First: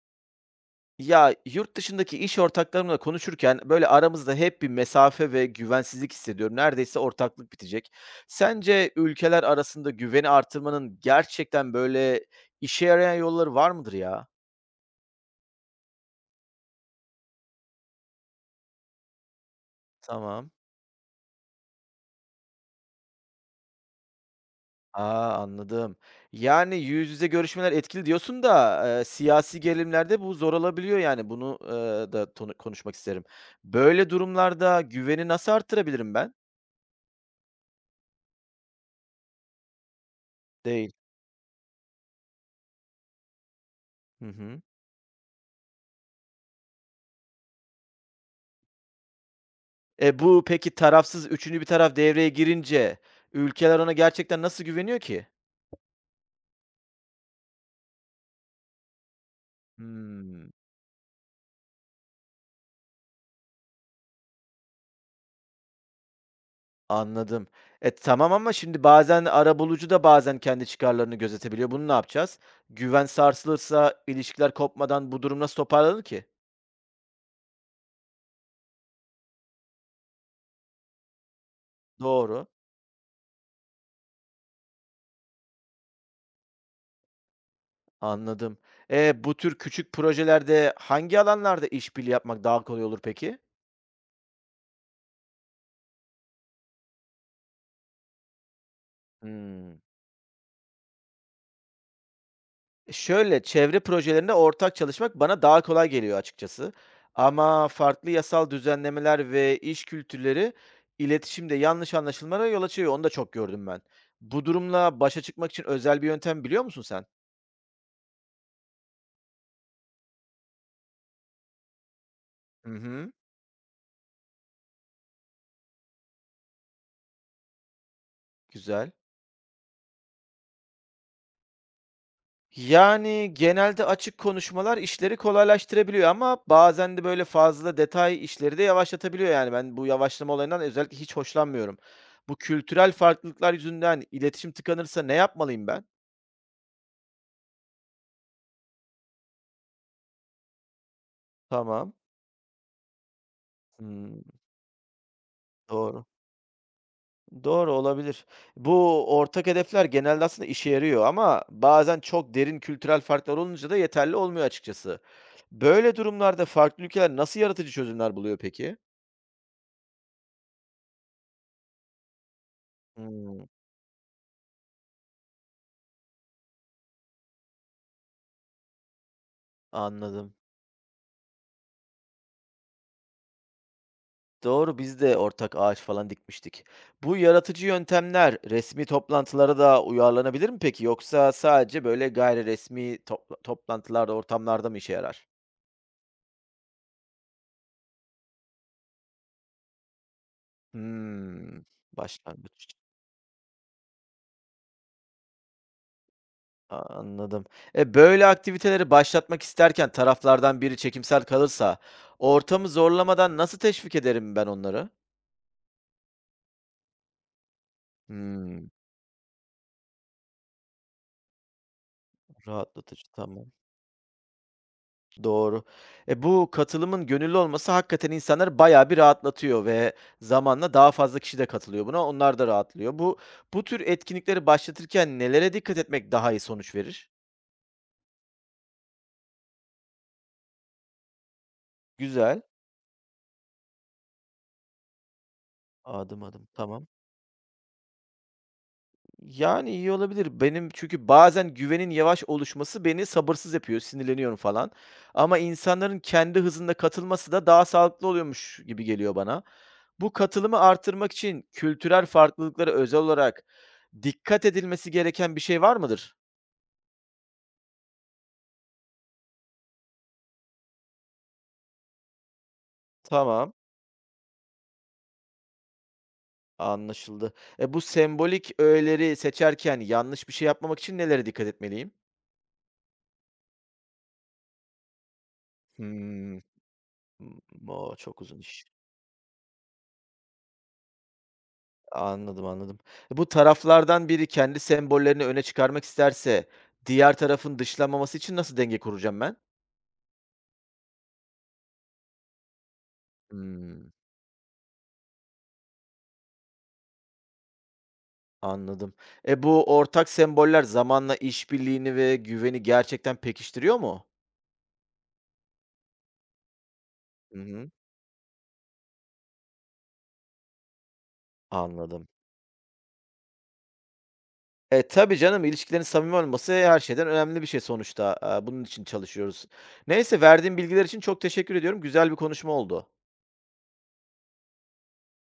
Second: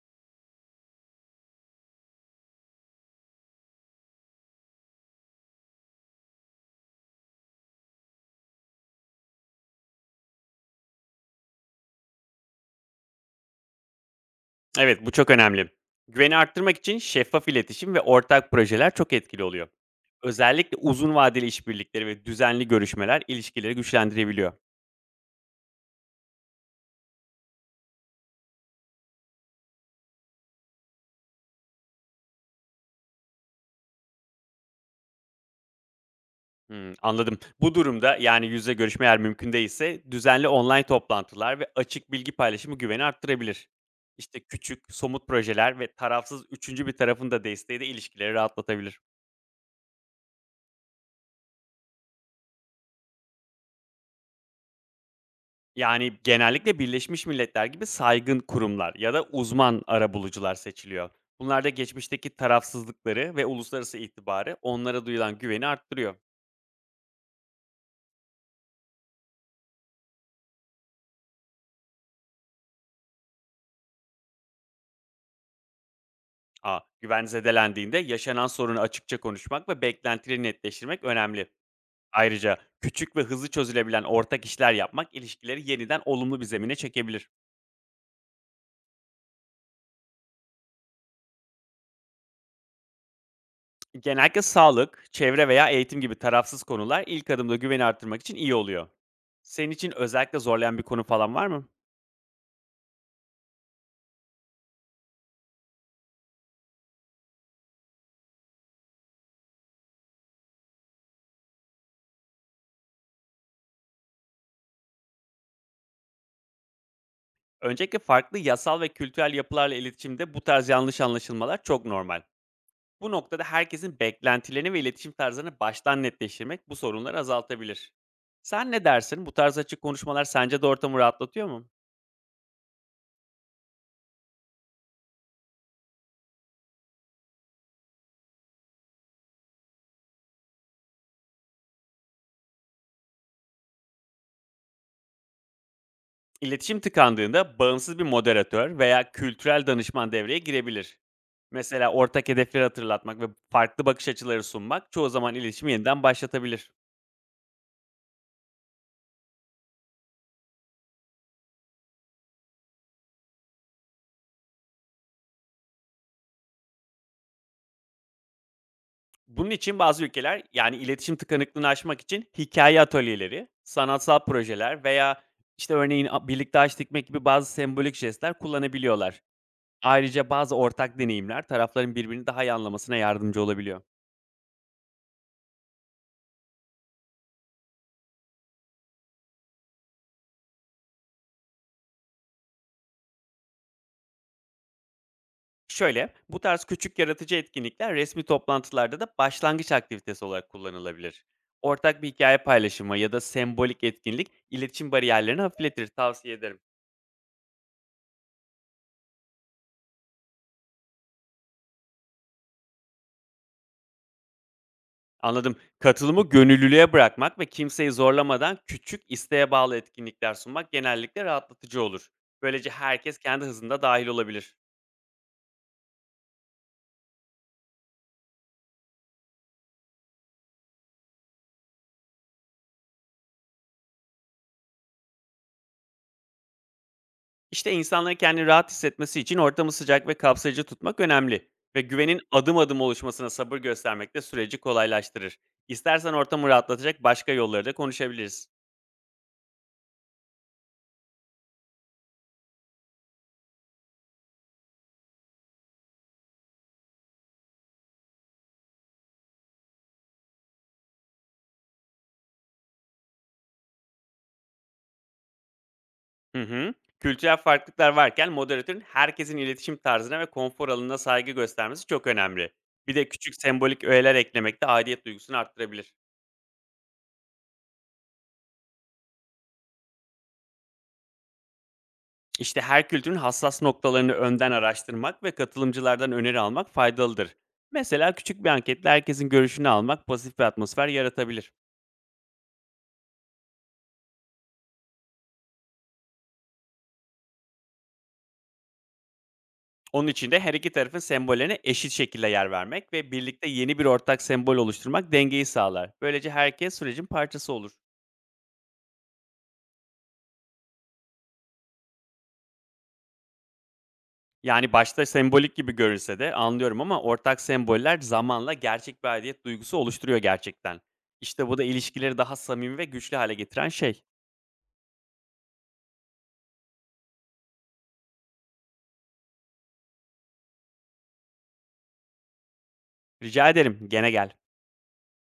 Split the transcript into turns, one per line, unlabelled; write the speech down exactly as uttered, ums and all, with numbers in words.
Ya, yurt dışındaki iş ortaklarımla konuşurken, böyle, aramızda hep bir mesafe ve güvensizlik hissediyorum. Neredeyse ortaklık bitecek. Sence ülkeler arasında güveni artırmanın gerçekten, böyle, işe yarayan yolları var mıdır ya?
Evet, bu çok önemli. Güveni arttırmak için şeffaf iletişim ve ortak projeler çok etkili oluyor.
Tamam.
Özellikle uzun vadeli işbirlikleri ve düzenli görüşmeler ilişkileri güçlendirebiliyor.
A, anladım. Yani, yüz yüze görüşmeler etkili diyorsun da, eee, siyasi gerilimlerde bu zor olabiliyor, yani. Bunu, eee, da tonu konuşmak isterim. Böyle durumlarda güveni nasıl artırabilirim ben?
Hmm, anladım. Bu durumda yani yüzde görüşme eğer mümkün değilse düzenli online
Değil.
toplantılar ve açık bilgi paylaşımı güveni arttırabilir.
Hı
İşte
hı.
küçük, somut projeler ve tarafsız üçüncü bir tarafın da desteği de ilişkileri rahatlatabilir.
E, bu peki tarafsız üçüncü bir taraf devreye girince ülkeler ona gerçekten nasıl güveniyor ki?
Yani, genellikle Birleşmiş Milletler gibi saygın kurumlar ya da uzman
Hımm,
arabulucular seçiliyor. Bunlar da geçmişteki tarafsızlıkları ve uluslararası itibarı onlara duyulan güveni arttırıyor.
anladım. E, tamam ama şimdi bazen arabulucu da bazen kendi çıkarlarını gözetebiliyor. Bunu ne yapacağız? Güven sarsılırsa ilişkiler kopmadan bu durum nasıl toparlanır ki?
A. Güven zedelendiğinde yaşanan sorunu açıkça konuşmak ve beklentileri netleştirmek önemli.
Doğru,
Ayrıca küçük ve hızlı çözülebilen ortak işler yapmak ilişkileri yeniden olumlu bir zemine çekebilir.
anladım. E bu tür küçük projelerde hangi alanlarda işbirliği yapmak daha kolay olur peki?
Genellikle sağlık, çevre veya eğitim gibi tarafsız konular ilk adımda güveni arttırmak için iyi oluyor. Senin
Hımm.
için özellikle zorlayan bir konu falan var mı?
Şöyle, çevre projelerinde ortak çalışmak bana daha kolay geliyor açıkçası. Ama farklı yasal düzenlemeler ve iş kültürleri iletişimde yanlış anlaşılmalara yol açıyor. Onu da çok gördüm ben. Bu durumla başa çıkmak için özel bir yöntem biliyor musun sen?
Öncelikle farklı yasal ve kültürel yapılarla iletişimde bu tarz yanlış anlaşılmalar çok normal.
Hı
Bu
hı,
noktada herkesin beklentilerini ve iletişim tarzını baştan netleştirmek bu sorunları azaltabilir. Sen ne
güzel.
dersin? Bu tarz açık konuşmalar sence de ortamı rahatlatıyor mu?
Yani genelde açık konuşmalar işleri kolaylaştırabiliyor ama bazen de böyle fazla detay işleri de yavaşlatabiliyor yani. Ben bu yavaşlama olayından özellikle hiç hoşlanmıyorum. Bu kültürel farklılıklar yüzünden iletişim tıkanırsa ne yapmalıyım ben?
İletişim tıkandığında bağımsız bir moderatör veya kültürel danışman devreye girebilir. Mesela
Tamam.
ortak hedefleri hatırlatmak ve farklı bakış
Hımm,
açıları sunmak çoğu zaman iletişimi yeniden
doğru.
başlatabilir.
Doğru, olabilir. Bu ortak hedefler genelde aslında işe yarıyor ama bazen çok derin kültürel farklar olunca da yeterli olmuyor açıkçası. Böyle durumlarda farklı ülkeler nasıl yaratıcı çözümler buluyor peki?
Bunun için bazı ülkeler, yani, iletişim tıkanıklığını aşmak için hikaye atölyeleri,
Hımm,
sanatsal projeler veya, işte, örneğin, a birlikte ağaç dikmek gibi bazı sembolik jestler kullanabiliyorlar. Ayrıca
anladım.
bazı ortak deneyimler tarafların birbirini daha iyi anlamasına yardımcı olabiliyor.
Doğru, biz de ortak ağaç falan dikmiştik. Bu yaratıcı yöntemler resmi toplantılara da uyarlanabilir mi peki yoksa sadece böyle gayri resmi topla toplantılarda, ortamlarda mı işe yarar?
Şöyle, bu tarz küçük yaratıcı etkinlikler resmi toplantılarda da başlangıç aktivitesi olarak kullanılabilir.
Hımm,
Ortak bir hikaye
başlangıç.
paylaşımı ya da sembolik etkinlik iletişim bariyerlerini hafifletir, tavsiye ederim.
Anladım. E, böyle aktiviteleri başlatmak isterken taraflardan biri çekimsel kalırsa ortamı zorlamadan nasıl teşvik ederim ben onları?
Anladım. Katılımı gönüllülüğe bırakmak ve kimseyi zorlamadan
Hımm,
küçük, isteğe bağlı etkinlikler sunmak genellikle rahatlatıcı olur. Böylece
rahatlatıcı,
herkes kendi
tamam.
hızında dahil olabilir.
Doğru. E, bu katılımın gönüllü olması hakikaten insanları bayağı bir rahatlatıyor ve zamanla daha fazla kişi de katılıyor buna. Onlar da rahatlıyor. Bu bu tür etkinlikleri başlatırken nelere dikkat etmek daha iyi sonuç verir?
İşte insanların kendini rahat hissetmesi için ortamı sıcak ve kapsayıcı tutmak önemli ve güvenin
Güzel.
adım adım oluşmasına sabır göstermek de süreci kolaylaştırır. İstersen
Adım adım,
ortamı
tamam.
rahatlatacak başka yolları da konuşabiliriz.
Yani, iyi olabilir. Benim çünkü bazen güvenin yavaş oluşması beni sabırsız yapıyor, sinirleniyorum falan ama insanların kendi hızında katılması da daha sağlıklı oluyormuş gibi geliyor bana. Bu katılımı artırmak için kültürel farklılıklara özel olarak dikkat edilmesi gereken bir şey var mıdır?
Hı hı. Kültürel farklılıklar varken moderatörün herkesin iletişim tarzına ve konfor alanına saygı göstermesi çok önemli. Bir de küçük
Tamam,
sembolik öğeler eklemek de aidiyet duygusunu arttırabilir.
anlaşıldı. E, bu sembolik öğeleri seçerken yanlış bir şey yapmamak için nelere dikkat etmeliyim?
İşte her kültürün hassas noktalarını önden araştırmak ve katılımcılardan öneri
Hımm.
almak faydalıdır.
O
Mesela
çok uzun
küçük bir
iş.
anketle herkesin görüşünü almak pasif bir atmosfer yaratabilir.
Anladım, anladım. E, bu taraflardan biri kendi sembollerini öne çıkarmak isterse diğer tarafın dışlanmaması için nasıl denge kuracağım ben?
Onun için de her iki tarafın sembollerine eşit şekilde yer vermek ve birlikte yeni bir
Hmm.
ortak sembol oluşturmak dengeyi sağlar. Böylece herkes sürecin parçası olur.
Anladım. E bu ortak semboller zamanla işbirliğini ve güveni gerçekten pekiştiriyor mu?
Yani, başta sembolik gibi görünse de anlıyorum ama
Hı
ortak
hı.
semboller zamanla gerçek bir aidiyet duygusu oluşturuyor gerçekten. İşte bu da
Anladım.
ilişkileri daha samimi ve güçlü hale getiren şey.
E tabii canım ilişkilerin samimi olması her şeyden önemli bir şey sonuçta. E, bunun için çalışıyoruz. Neyse verdiğin bilgiler için çok teşekkür ediyorum. Güzel bir konuşma oldu.
Rica ederim, gene gel.